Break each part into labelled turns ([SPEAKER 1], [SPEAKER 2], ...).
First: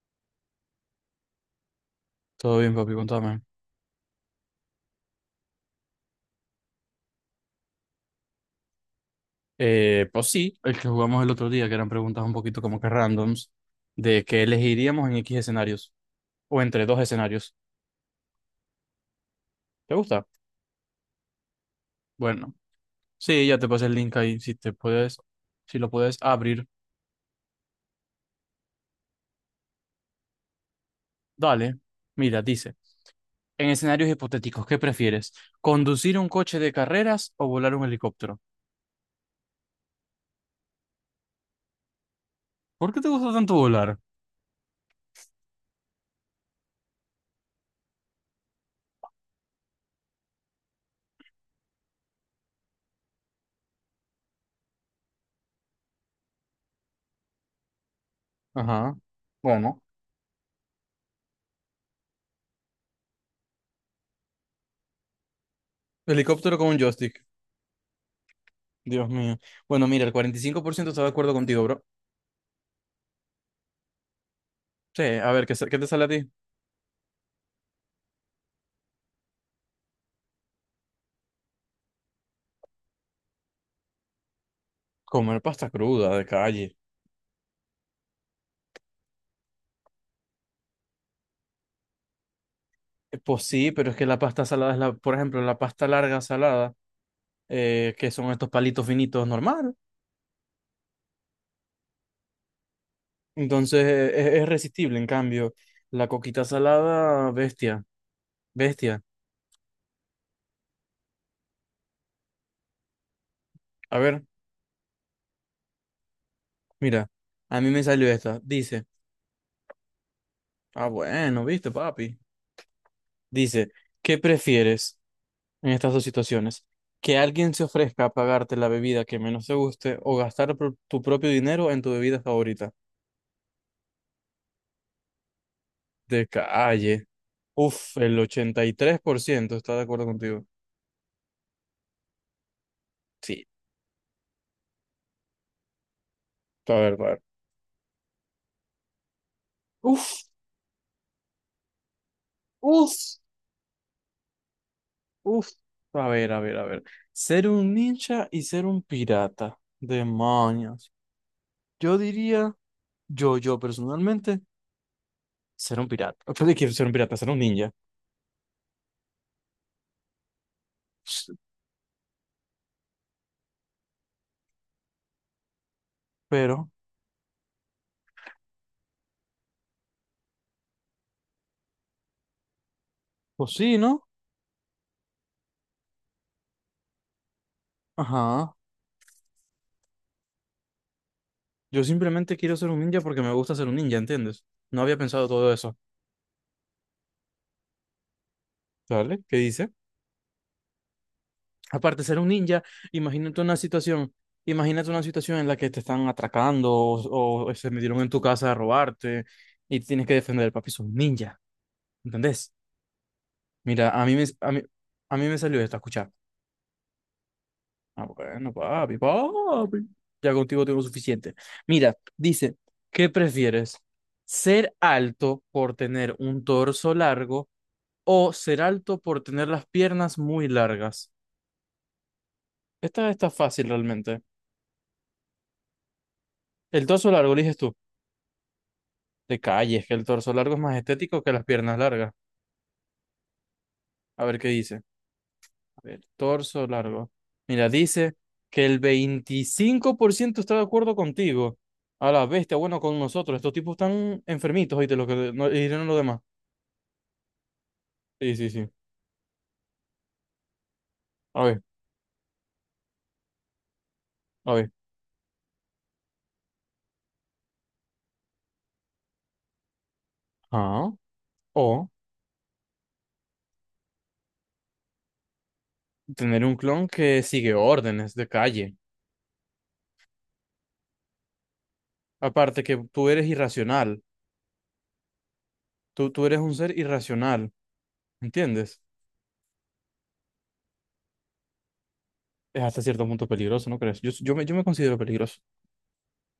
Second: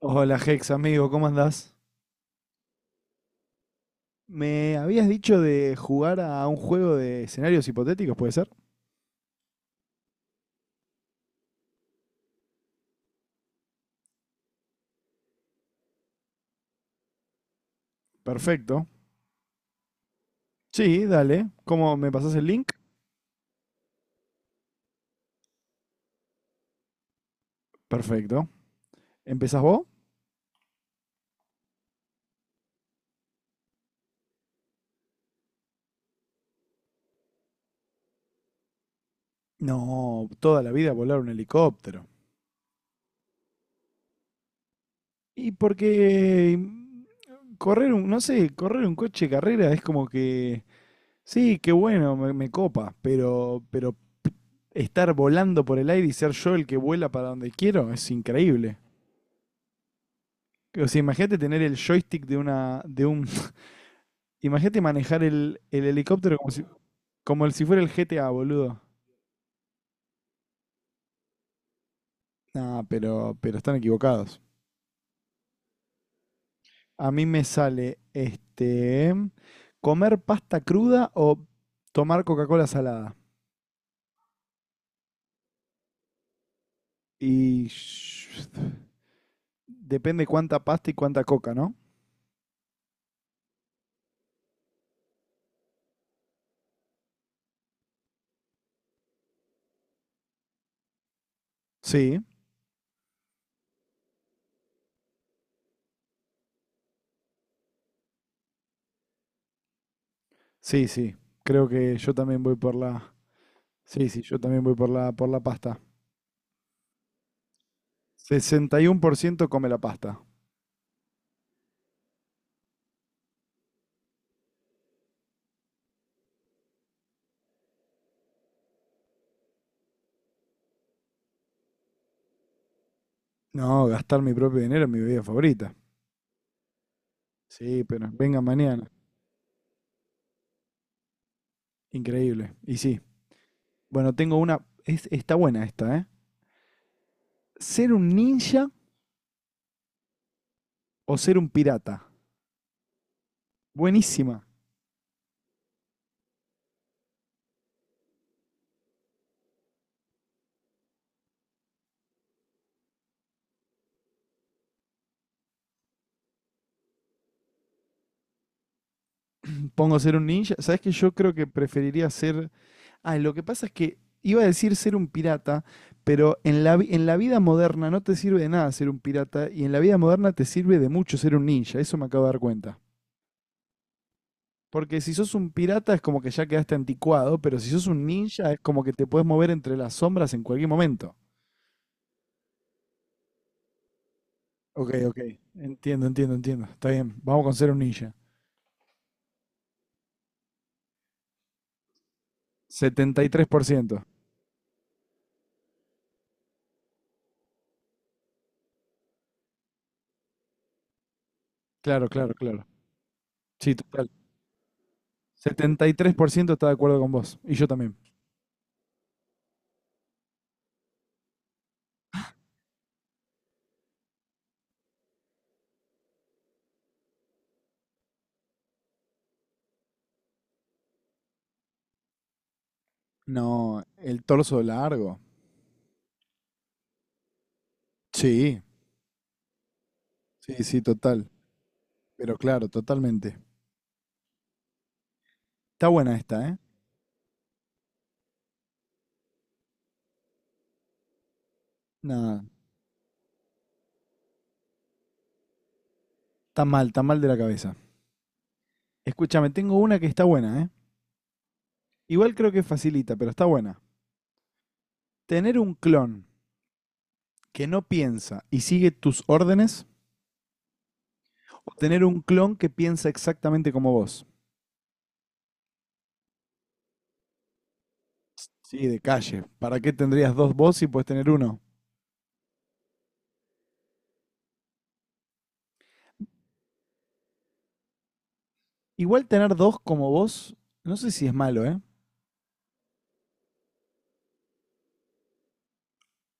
[SPEAKER 1] Hola Hex, amigo, ¿cómo andás?
[SPEAKER 2] Todo bien, papi, contame.
[SPEAKER 1] Me habías dicho de jugar a un juego de escenarios hipotéticos, ¿puede ser?
[SPEAKER 2] Pues sí, el que jugamos el otro día, que eran preguntas un poquito como que randoms, de que elegiríamos en X escenarios, o entre dos escenarios.
[SPEAKER 1] Perfecto.
[SPEAKER 2] ¿Te gusta?
[SPEAKER 1] Sí, dale. ¿Cómo me pasás el
[SPEAKER 2] Bueno,
[SPEAKER 1] link?
[SPEAKER 2] sí, ya te pasé el link ahí, si te puedes, si lo puedes abrir.
[SPEAKER 1] Perfecto. ¿Empezás vos?
[SPEAKER 2] Dale, mira, dice, en escenarios hipotéticos, ¿qué prefieres? ¿Conducir un coche de carreras o volar un helicóptero?
[SPEAKER 1] No, toda la vida volar un helicóptero.
[SPEAKER 2] ¿Por qué te gusta tanto volar?
[SPEAKER 1] Y porque correr un, no sé, correr un coche de carrera es como que, sí, qué bueno, me copa, pero estar volando por el aire y ser yo el que vuela para donde quiero es increíble.
[SPEAKER 2] Ajá, bueno.
[SPEAKER 1] O sea, imagínate tener el joystick de una, de un, imagínate manejar el helicóptero como
[SPEAKER 2] Helicóptero
[SPEAKER 1] si,
[SPEAKER 2] con un joystick.
[SPEAKER 1] como el, si fuera el GTA, boludo.
[SPEAKER 2] Dios mío. Bueno, mira, el 45% está de acuerdo contigo, bro.
[SPEAKER 1] No, pero están equivocados.
[SPEAKER 2] Sí, a ver, qué te sale a ti?
[SPEAKER 1] A mí me sale este comer pasta cruda o tomar Coca-Cola salada.
[SPEAKER 2] Comer pasta cruda de calle.
[SPEAKER 1] Y depende cuánta pasta y cuánta coca, ¿no?
[SPEAKER 2] Pues sí, pero es que la pasta salada es la, por ejemplo, la pasta larga salada, que son estos palitos finitos normal.
[SPEAKER 1] Sí,
[SPEAKER 2] Entonces es resistible, en cambio, la coquita salada, bestia, bestia.
[SPEAKER 1] sí, sí. Creo que yo también voy por la.
[SPEAKER 2] A
[SPEAKER 1] Sí, sí,
[SPEAKER 2] ver,
[SPEAKER 1] yo también voy por la pasta.
[SPEAKER 2] mira, a mí me salió esta.
[SPEAKER 1] Sesenta
[SPEAKER 2] Dice,
[SPEAKER 1] y uno por ciento come la pasta.
[SPEAKER 2] ah, bueno, viste, papi. Dice, ¿qué prefieres en estas dos situaciones? ¿Que alguien se ofrezca a pagarte la bebida que menos te guste o gastar tu propio dinero en tu bebida favorita?
[SPEAKER 1] No, gastar mi propio dinero en mi bebida favorita.
[SPEAKER 2] De calle.
[SPEAKER 1] Sí,
[SPEAKER 2] Uf,
[SPEAKER 1] pero
[SPEAKER 2] el
[SPEAKER 1] venga
[SPEAKER 2] ochenta y
[SPEAKER 1] mañana.
[SPEAKER 2] tres por ciento, está de acuerdo contigo.
[SPEAKER 1] Increíble. Y sí.
[SPEAKER 2] Sí,
[SPEAKER 1] Bueno, tengo una. Está buena esta, ¿eh?
[SPEAKER 2] a ver, a ver.
[SPEAKER 1] ¿Ser un ninja
[SPEAKER 2] Uf,
[SPEAKER 1] o ser un pirata?
[SPEAKER 2] uf,
[SPEAKER 1] Buenísima.
[SPEAKER 2] uf. A ver, a ver, a ver. Ser un ninja y ser un pirata. Demonios. Yo diría, yo personalmente, ser un pirata. ¿Qué le quiero ser un pirata? Ser un ninja.
[SPEAKER 1] Pongo ser un ninja. ¿Sabes que yo
[SPEAKER 2] Ps,
[SPEAKER 1] creo que preferiría ser? Ah, lo que pasa es que iba a decir ser un pirata, pero en
[SPEAKER 2] Pero,
[SPEAKER 1] en la vida moderna no te sirve de nada ser un pirata y en la vida moderna te sirve de mucho ser un ninja. Eso me acabo de dar cuenta.
[SPEAKER 2] pues sí, ¿no?
[SPEAKER 1] Porque si sos un pirata es como que ya quedaste anticuado, pero si sos un ninja
[SPEAKER 2] Ajá.
[SPEAKER 1] es como que te puedes mover entre las sombras en cualquier momento.
[SPEAKER 2] Yo simplemente quiero ser un ninja porque me gusta ser un ninja, ¿entiendes? No
[SPEAKER 1] Ok,
[SPEAKER 2] había
[SPEAKER 1] ok.
[SPEAKER 2] pensado todo eso.
[SPEAKER 1] Entiendo, entiendo, entiendo. Está bien. Vamos con ser un ninja.
[SPEAKER 2] ¿Sale? ¿Qué dice? Aparte de ser un ninja,
[SPEAKER 1] setenta y
[SPEAKER 2] imagínate
[SPEAKER 1] tres
[SPEAKER 2] una
[SPEAKER 1] por ciento,
[SPEAKER 2] situación, imagínate una situación en la que te están atracando o se metieron en tu casa a robarte y tienes que defender, papi, sos un ninja,
[SPEAKER 1] Claro, claro,
[SPEAKER 2] ¿entendés?
[SPEAKER 1] claro. Sí,
[SPEAKER 2] Mira,
[SPEAKER 1] total.
[SPEAKER 2] a mí me salió esta,
[SPEAKER 1] Setenta y
[SPEAKER 2] escuchar.
[SPEAKER 1] tres por ciento está de acuerdo con vos. Y yo también.
[SPEAKER 2] Ah, bueno, papi, papi, ya contigo tengo suficiente. Mira, dice, ¿qué prefieres? ¿Ser alto por tener un torso largo o ser alto por tener las piernas muy largas? Esta está fácil
[SPEAKER 1] No,
[SPEAKER 2] realmente.
[SPEAKER 1] el torso largo.
[SPEAKER 2] El torso largo, eliges tú.
[SPEAKER 1] Sí,
[SPEAKER 2] De calle, es que el torso largo es
[SPEAKER 1] sí,
[SPEAKER 2] más
[SPEAKER 1] sí,
[SPEAKER 2] estético
[SPEAKER 1] total.
[SPEAKER 2] que las piernas largas.
[SPEAKER 1] Pero claro, totalmente.
[SPEAKER 2] A ver qué dice. A
[SPEAKER 1] Está
[SPEAKER 2] ver,
[SPEAKER 1] buena esta, ¿eh?
[SPEAKER 2] torso largo. Mira, dice que el 25% está de acuerdo contigo. A la
[SPEAKER 1] Nada,
[SPEAKER 2] bestia, bueno, con nosotros. Estos tipos están enfermitos, oíste, lo que no, y no lo demás.
[SPEAKER 1] está mal de la cabeza.
[SPEAKER 2] Sí, sí, sí.
[SPEAKER 1] Escúchame, tengo una que está buena, ¿eh?
[SPEAKER 2] A ver,
[SPEAKER 1] Igual creo que facilita, pero está buena.
[SPEAKER 2] a ver.
[SPEAKER 1] Tener un clon que no piensa y sigue tus órdenes,
[SPEAKER 2] Ah,
[SPEAKER 1] o
[SPEAKER 2] o
[SPEAKER 1] tener un clon que piensa exactamente como vos.
[SPEAKER 2] tener un clon que sigue órdenes de calle.
[SPEAKER 1] Sí, de calle. ¿Para qué tendrías dos vos si puedes tener uno?
[SPEAKER 2] Aparte que tú eres irracional. Tú eres un ser irracional, ¿entiendes?
[SPEAKER 1] Igual tener dos como vos, no sé si es malo, ¿eh?
[SPEAKER 2] Es hasta cierto punto peligroso, ¿no crees? Yo me considero peligroso.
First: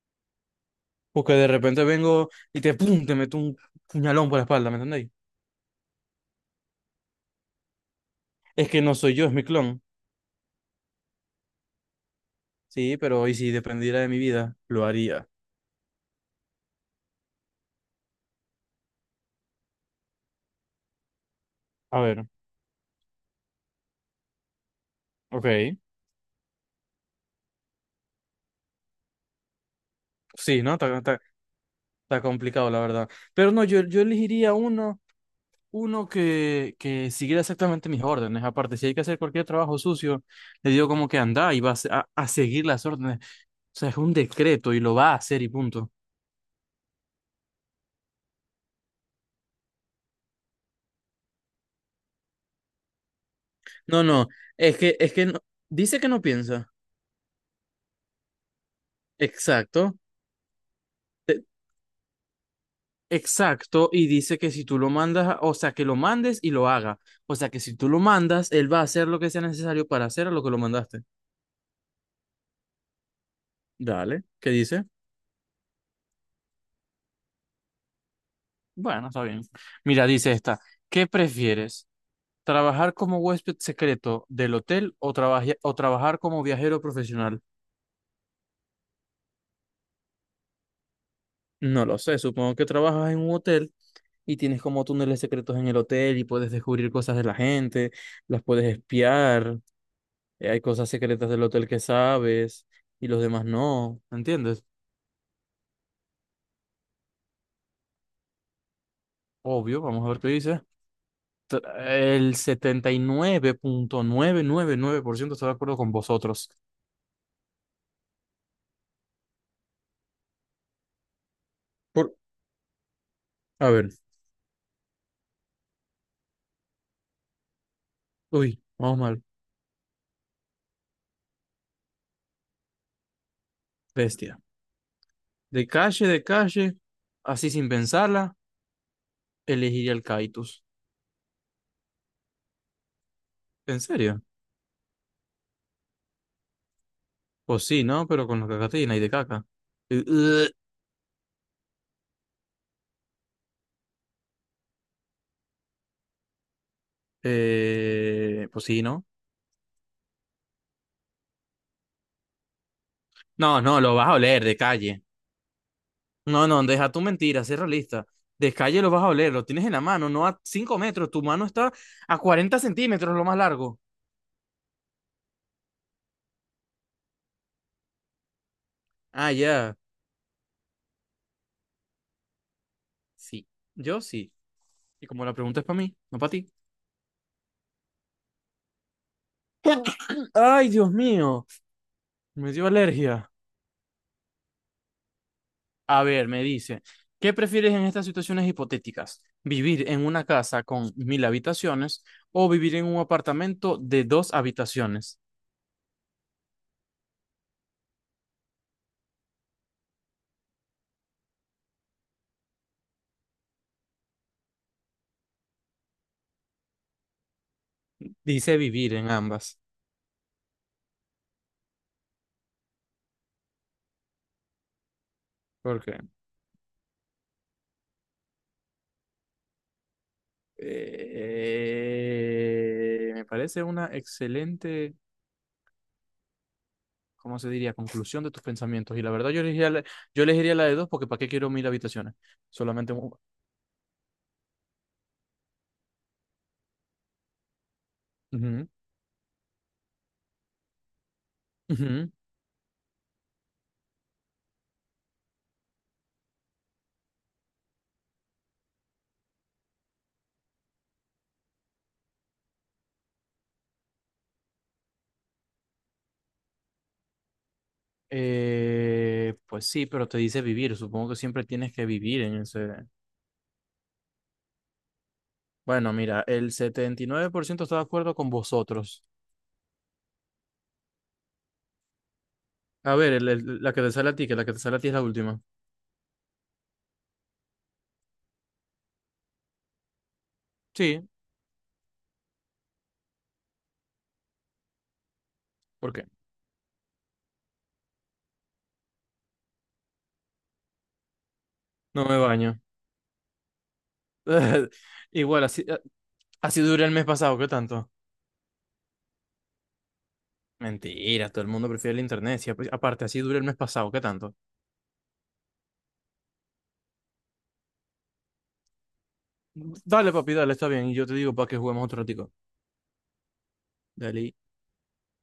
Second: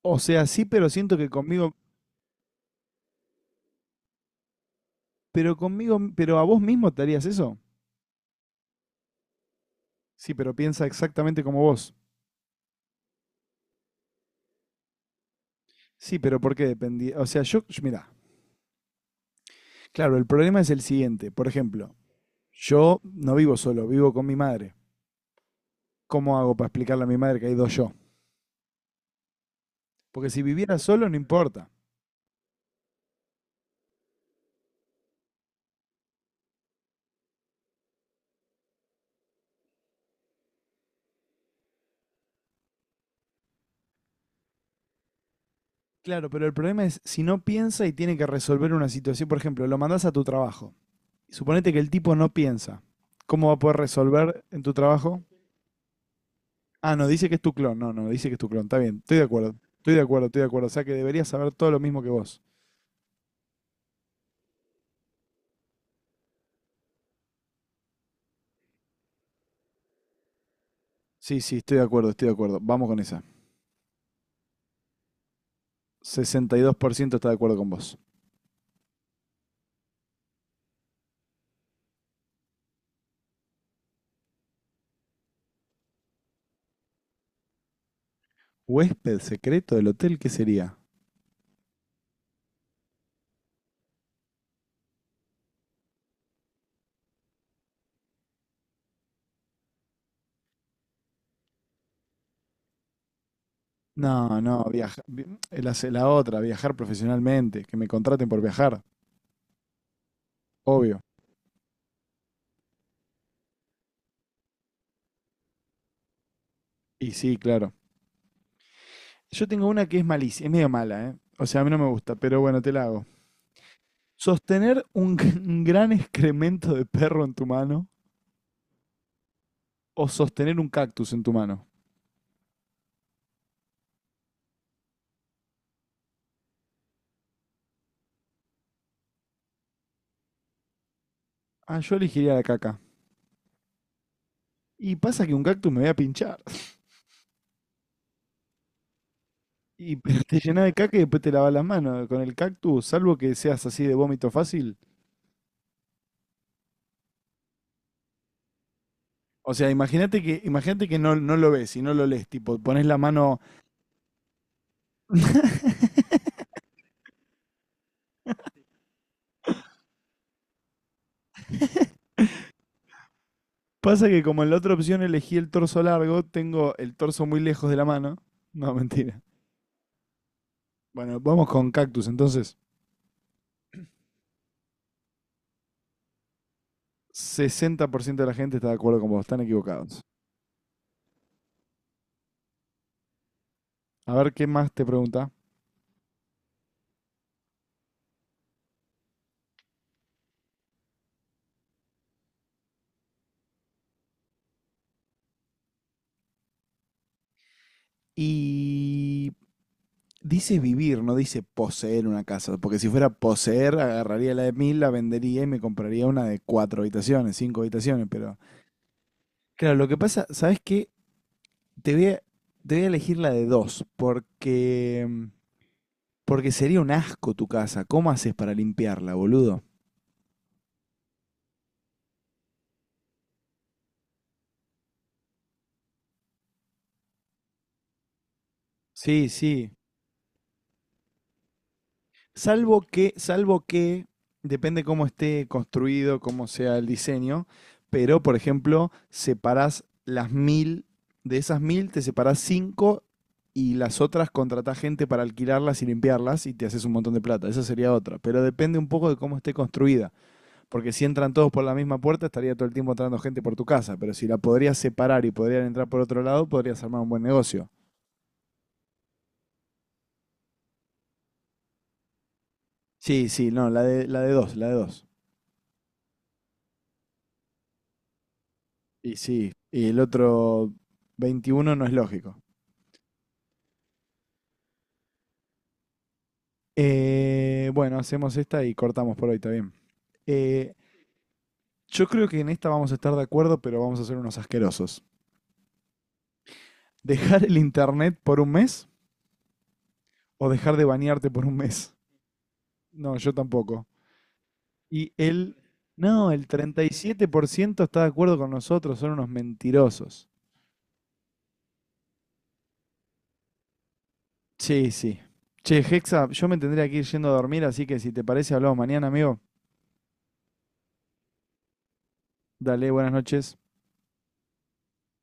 [SPEAKER 1] O sea, sí, pero siento que
[SPEAKER 2] Porque de
[SPEAKER 1] conmigo,
[SPEAKER 2] repente vengo y te, pum, te meto un puñalón por la espalda, ¿me entendéis?
[SPEAKER 1] pero a vos mismo te harías eso.
[SPEAKER 2] Es que no soy yo, es mi clon.
[SPEAKER 1] Sí, pero piensa exactamente como vos.
[SPEAKER 2] Sí, pero y si dependiera de mi vida, lo haría.
[SPEAKER 1] Sí, pero ¿por qué dependía? O sea, yo, mira, claro, el problema es el siguiente. Por ejemplo,
[SPEAKER 2] A ver,
[SPEAKER 1] yo no vivo solo, vivo con mi madre.
[SPEAKER 2] ok.
[SPEAKER 1] ¿Cómo hago para explicarle a mi madre que hay dos yo? Porque si
[SPEAKER 2] Sí, ¿no?
[SPEAKER 1] viviera solo, no importa.
[SPEAKER 2] Está complicado, la verdad. Pero no, yo elegiría uno, que siguiera exactamente mis órdenes. Aparte, si hay que hacer cualquier trabajo sucio, le digo como que anda y va a, se- a seguir las órdenes. O sea, es un decreto y lo va a hacer y punto.
[SPEAKER 1] Claro, pero el problema es si no piensa y tiene que resolver una situación. Por ejemplo, lo mandás a tu trabajo. Suponete que el tipo no piensa. ¿Cómo va a poder
[SPEAKER 2] No, no,
[SPEAKER 1] resolver en tu
[SPEAKER 2] es
[SPEAKER 1] trabajo?
[SPEAKER 2] que dice que no piensa.
[SPEAKER 1] Ah, no, dice que es tu clon. No, no, dice que es tu clon. Está bien, estoy de acuerdo. Estoy
[SPEAKER 2] Exacto.
[SPEAKER 1] de acuerdo, estoy de acuerdo. O sea que deberías saber todo lo mismo que vos.
[SPEAKER 2] Exacto, y dice que si tú lo mandas, o sea, que lo mandes y lo haga. O sea, que si tú lo mandas, él va a hacer lo que sea necesario para hacer a lo que lo mandaste.
[SPEAKER 1] Sí, sí, estoy de acuerdo, estoy de acuerdo. Vamos con esa.
[SPEAKER 2] Dale, ¿qué dice?
[SPEAKER 1] 62% está de acuerdo con vos.
[SPEAKER 2] Bueno, está bien. Mira, dice esta, ¿qué prefieres? ¿Trabajar como huésped secreto del hotel o, o trabajar como viajero profesional?
[SPEAKER 1] ¿Huésped secreto del hotel qué sería?
[SPEAKER 2] No lo sé, supongo que trabajas en un hotel y tienes como túneles secretos en el hotel y puedes descubrir cosas de la gente, las puedes espiar, hay cosas secretas del hotel que sabes y los demás no,
[SPEAKER 1] No, no,
[SPEAKER 2] ¿entiendes?
[SPEAKER 1] viaja, vi- la, se- la otra, viajar profesionalmente, que me contraten por viajar,
[SPEAKER 2] Obvio, vamos a ver qué dice.
[SPEAKER 1] obvio.
[SPEAKER 2] El 79.999% está de acuerdo con vosotros.
[SPEAKER 1] Y sí, claro. Yo tengo una que es malísima, es medio mala, ¿eh? O sea, a mí no me
[SPEAKER 2] Por,
[SPEAKER 1] gusta, pero bueno, te la hago.
[SPEAKER 2] a ver,
[SPEAKER 1] ¿Sostener un, un gran excremento de perro en tu mano
[SPEAKER 2] uy, vamos mal,
[SPEAKER 1] o sostener un cactus en tu mano?
[SPEAKER 2] bestia. De calle, así sin pensarla, elegiría el Kaitus.
[SPEAKER 1] Ah, yo elegiría la caca.
[SPEAKER 2] ¿En serio?
[SPEAKER 1] Y pasa que un cactus me voy a pinchar.
[SPEAKER 2] Pues sí, ¿no? Pero con la cacatina y de caca.
[SPEAKER 1] Y
[SPEAKER 2] Eh,
[SPEAKER 1] pero te
[SPEAKER 2] eh,
[SPEAKER 1] llenas de caca y después te lavas las manos con el cactus, salvo que seas así de vómito fácil.
[SPEAKER 2] pues sí, ¿no?
[SPEAKER 1] O sea, imagínate que no, no lo ves y no lo lees, tipo, pones la mano.
[SPEAKER 2] No, no, lo vas a oler de calle. No, no, deja tu mentira, sé realista. De calle lo vas a oler, lo tienes en la mano, no a 5 metros, tu mano está a 40 centímetros, lo más largo.
[SPEAKER 1] Pasa que como en la otra opción elegí el torso largo, tengo el torso muy lejos de la mano. No, mentira.
[SPEAKER 2] Ah, ya.
[SPEAKER 1] Bueno, vamos con cactus, entonces.
[SPEAKER 2] Sí, yo sí. Y como la pregunta es para mí, no para ti.
[SPEAKER 1] 60% de la gente está de acuerdo con vos, están equivocados.
[SPEAKER 2] Ay, Dios mío, me dio alergia.
[SPEAKER 1] A ver qué más te pregunta.
[SPEAKER 2] A ver, me dice, ¿qué prefieres en estas situaciones hipotéticas? ¿Vivir en una casa con 1000 habitaciones o vivir en un apartamento de dos habitaciones?
[SPEAKER 1] Y dice vivir, no dice poseer una casa, porque si fuera poseer, agarraría la de 1.000, la vendería y me compraría una de cuatro habitaciones, cinco habitaciones, pero
[SPEAKER 2] Dice vivir en ambas.
[SPEAKER 1] claro, lo que pasa, ¿sabes qué? Te voy a, te voy a elegir la de dos, porque,
[SPEAKER 2] ¿Por qué?
[SPEAKER 1] porque sería un asco tu casa. ¿Cómo haces para limpiarla, boludo?
[SPEAKER 2] Me parece una excelente, ¿cómo se diría? Conclusión de tus pensamientos. Y la
[SPEAKER 1] Sí,
[SPEAKER 2] verdad,
[SPEAKER 1] sí.
[SPEAKER 2] yo elegiría la de dos porque ¿para qué quiero 1000 habitaciones?
[SPEAKER 1] Salvo
[SPEAKER 2] Solamente...
[SPEAKER 1] que, salvo que, depende cómo esté construido, cómo sea el diseño, pero por ejemplo, separás las 1.000, de esas
[SPEAKER 2] Ujú,
[SPEAKER 1] 1.000 te
[SPEAKER 2] ujú.
[SPEAKER 1] separás cinco y las otras contratás gente para alquilarlas y limpiarlas y te haces un montón de plata. Esa sería otra. Pero depende un poco de cómo esté construida. Porque si entran todos por la misma puerta, estaría todo el tiempo entrando gente por tu casa. Pero si la podrías separar y podrían entrar por otro lado, podrías armar un buen negocio.
[SPEAKER 2] Pues sí, pero te dice vivir. Supongo que siempre tienes que vivir en ese...
[SPEAKER 1] Sí, sí, no, la de dos, la de dos.
[SPEAKER 2] Bueno, mira, el 79% está de acuerdo con vosotros.
[SPEAKER 1] Y sí, y el otro 21 no es lógico.
[SPEAKER 2] A ver, la que te sale a ti, que la que te sale a ti es la última.
[SPEAKER 1] Bueno, hacemos esta y cortamos por hoy, está bien. Eh,
[SPEAKER 2] Sí,
[SPEAKER 1] yo creo que en esta vamos a estar de acuerdo, pero vamos a ser unos asquerosos.
[SPEAKER 2] ¿por qué?
[SPEAKER 1] ¿Dejar el internet por un mes o dejar de bañarte por un mes?
[SPEAKER 2] No me baño.
[SPEAKER 1] No, yo tampoco. Y
[SPEAKER 2] Igual,
[SPEAKER 1] él,
[SPEAKER 2] así,
[SPEAKER 1] no, el
[SPEAKER 2] así duré el mes pasado, ¿qué
[SPEAKER 1] 37%
[SPEAKER 2] tanto?
[SPEAKER 1] está de acuerdo con nosotros, son unos mentirosos.
[SPEAKER 2] Mentira, todo el mundo prefiere el internet. Sí, pues, aparte, así dura el mes pasado, ¿qué tanto?
[SPEAKER 1] Sí, sí. Che, Hexa, yo me tendría que ir yendo a dormir, así que si te parece, hablamos mañana, amigo.
[SPEAKER 2] Dale, papi, dale, está bien. Y yo te digo para que juguemos otro ratico.
[SPEAKER 1] Dale, buenas noches.
[SPEAKER 2] Dale.